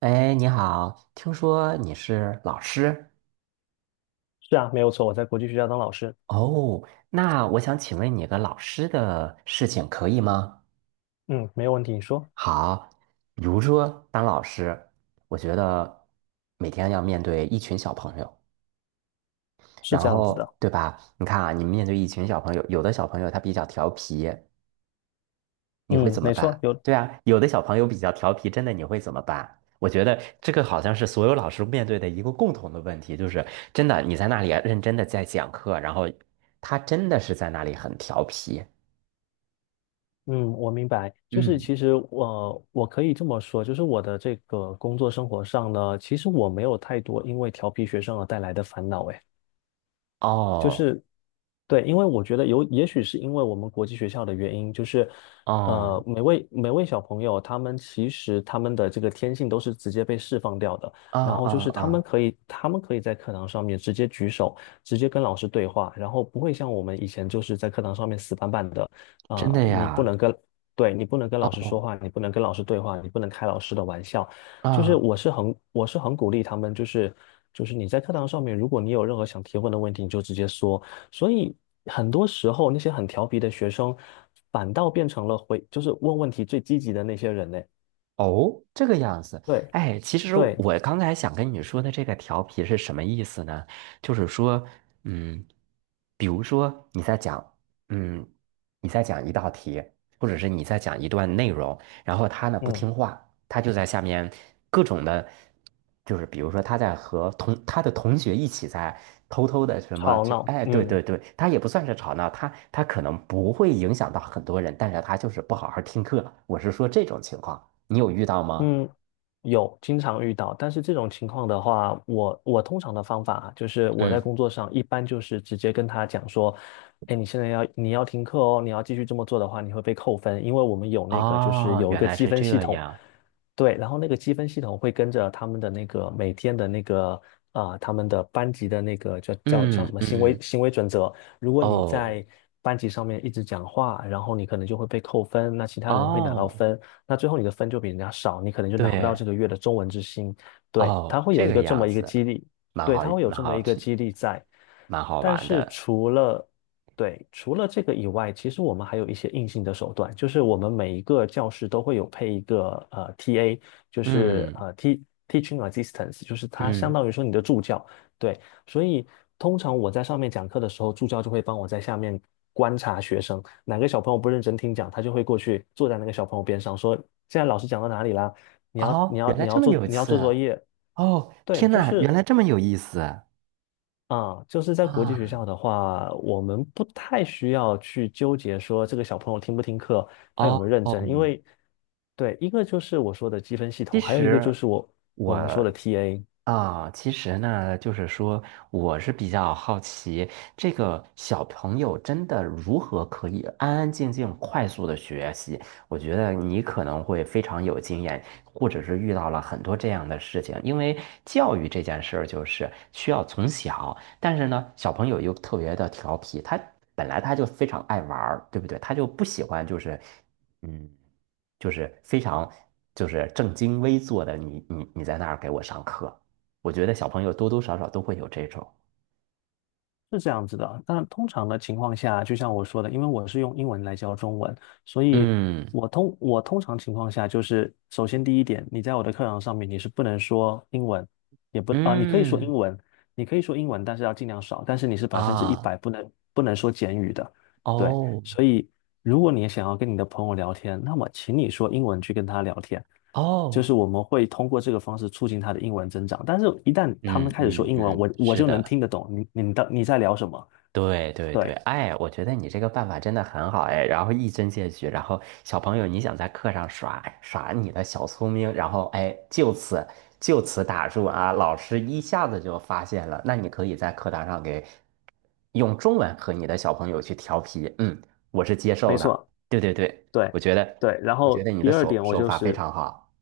哎，你好，听说你是老师是啊，没有错，我在国际学校当老师。哦，那我想请问你个老师的事情可以吗？嗯，没有问题，你说。好，比如说当老师，我觉得每天要面对一群小朋友，是然这样子后的。对吧？你看啊，你面对一群小朋友，有的小朋友他比较调皮，你会嗯，怎么没错，办？有。对啊，有的小朋友比较调皮，真的你会怎么办？我觉得这个好像是所有老师面对的一个共同的问题，就是真的你在那里啊认真的在讲课，然后他真的是在那里很调皮。嗯，我明白。就是嗯，其实我可以这么说，就是我的这个工作生活上呢，其实我没有太多因为调皮学生而带来的烦恼。诶。哦，对，因为我觉得有，也许是因为我们国际学校的原因，就是，哦，每位小朋友，他们其实他们的这个天性都是直接被释放掉的，啊然后就啊是他们啊，可以，他们可以在课堂上面直接举手，直接跟老师对话，然后不会像我们以前就是在课堂上面死板板的。真的你不呀，能跟。对，你不能跟老师说哦话，你不能跟老师对话，你不能开老师的玩笑，就是啊。我是很鼓励他们，就是你在课堂上面，如果你有任何想提问的问题，你就直接说。所以很多时候那些很调皮的学生，反倒变成了回，就是问问题最积极的那些人嘞。哦，这个样子，对哎，其实对。我刚才想跟你说的这个调皮是什么意思呢？就是说，嗯，比如说你在讲，嗯，你在讲一道题，或者是你在讲一段内容，然后他呢不嗯，听话，他就在下面各种的，就是比如说他在和同他的同学一起在偷偷的什么，吵就闹，哎，对对嗯。对，他也不算是吵闹，他可能不会影响到很多人，但是他就是不好好听课。我是说这种情况，你有遇到吗？嗯，有经常遇到，但是这种情况的话，我通常的方法啊就是我在嗯，工作上一般就是直接跟他讲说，哎，你现在你要停课哦，你要继续这么做的话，你会被扣分，因为我们有那个就是哦，有一原个来积是分系这统。样。对，然后那个积分系统会跟着他们的那个每天的那个，他们的班级的那个叫什嗯么行为嗯，行为准则，如果你哦在班级上面一直讲话，然后你可能就会被扣分，那其他人会拿到哦，分。那最后你的分就比人家少，你可能就拿不到对这个月的中文之星。对，它哦，会这有一个个这样么一个子，激励，蛮对，好，它会有蛮这么好，一个激励在。蛮好但玩是的。除了，对，除了这个以外，其实我们还有一些硬性的手段，就是我们每一个教室都会有配一个TA，就是嗯teaching assistance，就是它相嗯。当于说你的助教。对，所以通常我在上面讲课的时候，助教就会帮我在下面观察学生，哪个小朋友不认真听讲，他就会过去坐在那个小朋友边上说：“现在老师讲到哪里啦？你要你哦，要原来你这要么做有你要刺做作啊！业。”哦，对，天就呐，原是来这么有意思啊！啊，就是在国际学啊，校的话，我们不太需要去纠结说这个小朋友听不听课，他有哦，没有认真。因为对，一个就是我说的积分系其统，还有一个就实是我我我们说的 TA。啊，其实呢，就是说，我是比较好奇，这个小朋友真的如何可以安安静静、快速的学习？我觉得你可能会非常有经验，或者是遇到了很多这样的事情。因为教育这件事儿就是需要从小，但是呢，小朋友又特别的调皮，他本来他就非常爱玩儿，对不对？他就不喜欢就是，嗯，就是非常就是正襟危坐的你在那儿给我上课。我觉得小朋友多多少少都会有这种，是这样子的，但通常的情况下，就像我说的，因为我是用英文来教中文，所以嗯我通常情况下就是，首先第一点，你在我的课堂上面你是不能说英文，也不你可以说嗯英文，你可以说英文，但是要尽量少，但是你是百分之一啊百不能说简语的。对，哦所以如果你想要跟你的朋友聊天，那么请你说英文去跟他聊天，就哦，是我们会通过这个方式促进他的英文增长。但是，一旦他们嗯开始说嗯英文，嗯，我是就能的。听得懂你在聊什么。对对对，对，哎，我觉得你这个办法真的很好哎，然后一针见血，然后小朋友你想在课上耍耍你的小聪明，然后哎，就此打住啊，老师一下子就发现了，那你可以在课堂上给用中文和你的小朋友去调皮，嗯，我是接没受的，错，对对对，对我觉得对。然我觉后得你的第二手点，我手就法非是。常好，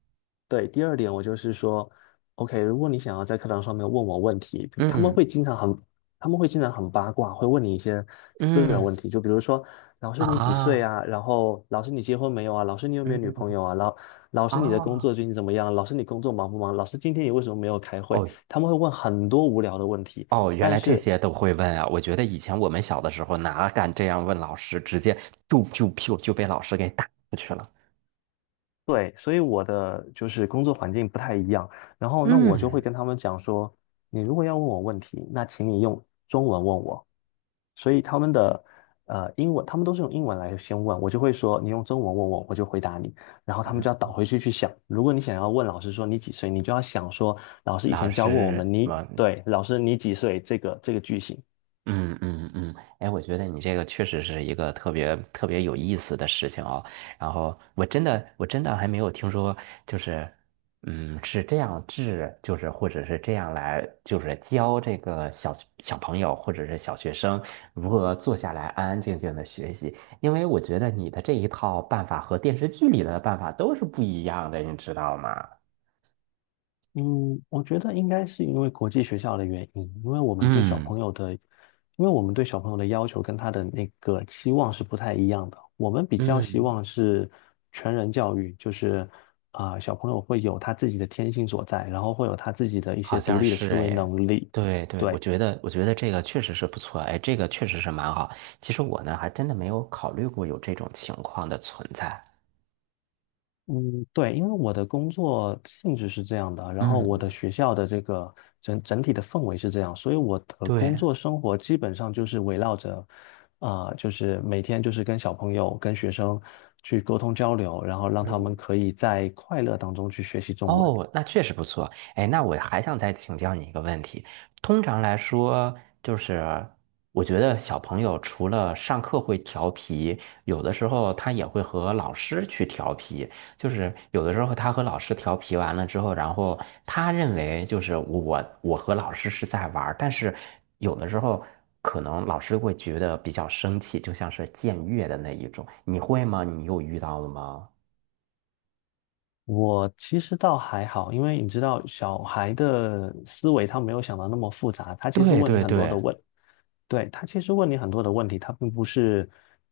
对，第二点我就是说，OK，如果你想要在课堂上面问我问题，他们嗯会经常很，他们会经常很八卦，会问你一些私人问嗯题，就比如说，老师你几岁啊啊？然后老师你结婚没有啊？老师你有没有女朋嗯友啊？老师你的工作啊最近怎么样？老师你工作忙不忙？老师今天你为什么没有开会？哦。他们会问很多无聊的问题。哦，原但来这是些都会问啊！我觉得以前我们小的时候哪敢这样问老师，直接就被老师给打过去了。对，所以我的就是工作环境不太一样，然后那我就会嗯跟他们讲说，你如果要问我问题，那请你用中文问我。所以他们的英文，他们都是用英文来先问，我就会说你用中文问我，我就回答你，然后他们嗯，就要倒回去想。如果你想要问老师说你几岁，你就要想说老师以老前教过我们，师，你我对老师你几岁这个句型。嗯嗯嗯，哎，我觉得你这个确实是一个特别特别有意思的事情哦。然后我真的还没有听说，就是嗯是这样治，就是或者是这样来，就是教这个小朋友或者是小学生如何坐下来安安静静的学习。因为我觉得你的这一套办法和电视剧里的办法都是不一样的，你知道吗？嗯，我觉得应该是因为国际学校的原因，因为我们对小嗯朋友的，因为我们对小朋友的要求跟他的那个期望是不太一样的。我们比较希嗯。望是全人教育，就是小朋友会有他自己的天性所在，然后会有他自己的一好些独像立的是思维哎，能力。对对，对。我觉得这个确实是不错，哎，这个确实是蛮好。其实我呢，还真的没有考虑过有这种情况的存在。嗯，对，因为我的工作性质是这样的，然后我的嗯，学校的这个整体的氛围是这样，所以我的工对，作生活基本上就是围绕着，就是每天就是跟小朋友、跟学生去沟通交流，然后让他们嗯，可以在快乐当中去学习中文。哦，那确实不错。哎，那我还想再请教你一个问题。通常来说，就是我觉得小朋友除了上课会调皮，有的时候他也会和老师去调皮。就是有的时候他和老师调皮完了之后，然后他认为就是我和老师是在玩儿，但是有的时候可能老师会觉得比较生气，就像是僭越的那一种。你会吗？你有遇到了吗？我其实倒还好，因为你知道小孩的思维他没有想到那么复杂，他其实对问你对很多对的问。对，他其实问你很多的问题，他并不是，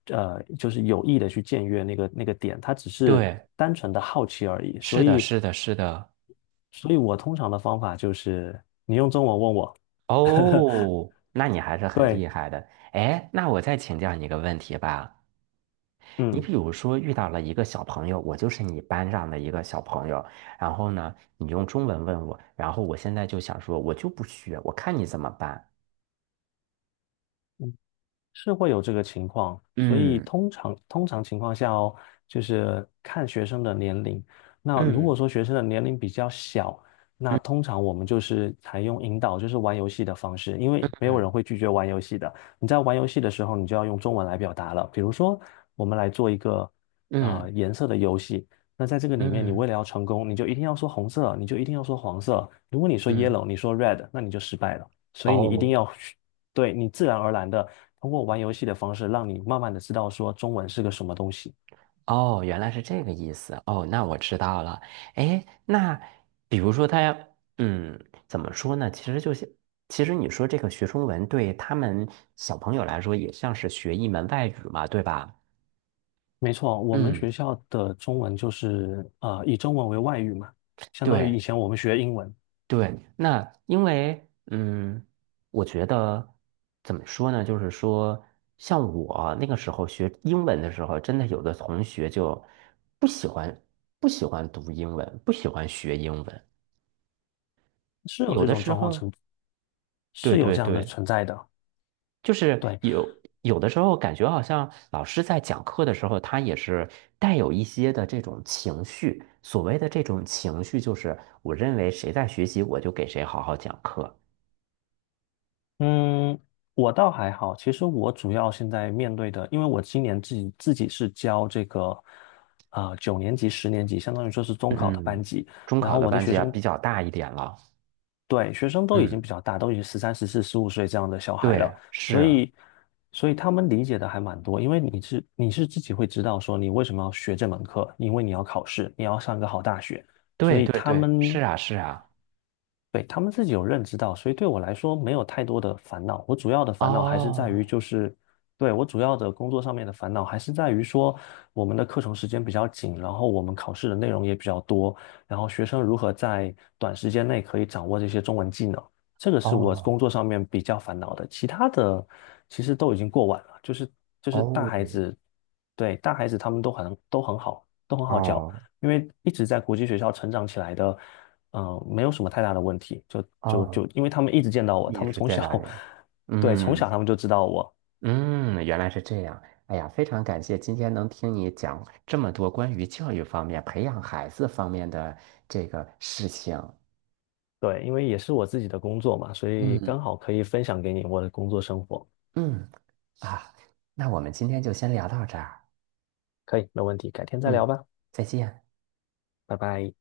就是有意的去僭越那个点，他只是对。单纯的好奇而已。是所的，以，是的，是的。所以我通常的方法就是，你用中文问我。哦，那你还是 很对，厉害的。哎，那我再请教你一个问题吧。你嗯。比如说遇到了一个小朋友，我就是你班上的一个小朋友，然后呢，你用中文问我，然后我现在就想说，我就不学，我看你怎么办。是会有这个情况，所以嗯通常情况下哦，就是看学生的年龄。那如果嗯说学生的年龄比较小，那嗯通常我们就是采用引导，就是玩游戏的方式，因为没有嗯人会拒绝玩游戏的。你在玩游戏的时候，你就要用中文来表达了。比如说，我们来做一个嗯颜色的游戏。那在这个里面，你嗯为了要成功，你就一定要说红色，你就一定要说黄色。如果你说 嗯，yellow，你说 red，那你就失败了。所以你一定哦，要。对，你自然而然的通过玩游戏的方式，让你慢慢的知道说中文是个什么东西。哦，原来是这个意思。哦，那我知道了。哎，那比如说他要，嗯，怎么说呢？其实就是，其实你说这个学中文对他们小朋友来说，也像是学一门外语嘛，对吧？没错，我们学嗯，校的中文就是以中文为外语嘛，相当于以对前我们学英文。对。那因为，嗯，我觉得怎么说呢？就是说，像我那个时候学英文的时候，真的有的同学就不喜欢，不喜欢读英文，不喜欢学英文。是有有这的种时状况候，存，对是有对这样的对，存在的。就是对。有的时候感觉好像老师在讲课的时候，他也是带有一些的这种情绪。所谓的这种情绪，就是我认为谁在学习，我就给谁好好讲课。嗯，我倒还好，其实我主要现在面对的，因为我今年自己是教这个，九年级、10年级，相当于说是中考的班嗯，级，中然考后的我的班学级啊生比较大一点了。对，学生都已经嗯，比较大，都已经13、14、15岁这样的小孩了。对，所是，以，所以他们理解的还蛮多，因为你是自己会知道说你为什么要学这门课，因为你要考试，你要上一个好大学，所对以对他对，是们啊是啊。对，他们自己有认知到，所以对我来说没有太多的烦恼。我主要的烦恼还是在于，哦就是对，我主要的工作上面的烦恼还是在于说，我们的课程时间比较紧，然后我们考试的内容也比较多，然后学生如何在短时间内可以掌握这些中文技能，这个是我哦工作上面比较烦恼的。其他的其实都已经过完了，就是大孩子。哦对，大孩子他们都很好，都很好教。哦因为一直在国际学校成长起来的，没有什么太大的问题，就就哦，就因为他们一直见到我，他一们直从见到小，你啊。对，从嗯。小他们就知道我。嗯，原来是这样。哎呀，非常感谢今天能听你讲这么多关于教育方面、培养孩子方面的这个事情。对，因为也是我自己的工作嘛，所以嗯。刚好可以分享给你我的工作生活。嗯，啊，那我们今天就先聊到这儿。可以，没问题，改天再嗯，聊吧，再见。拜拜。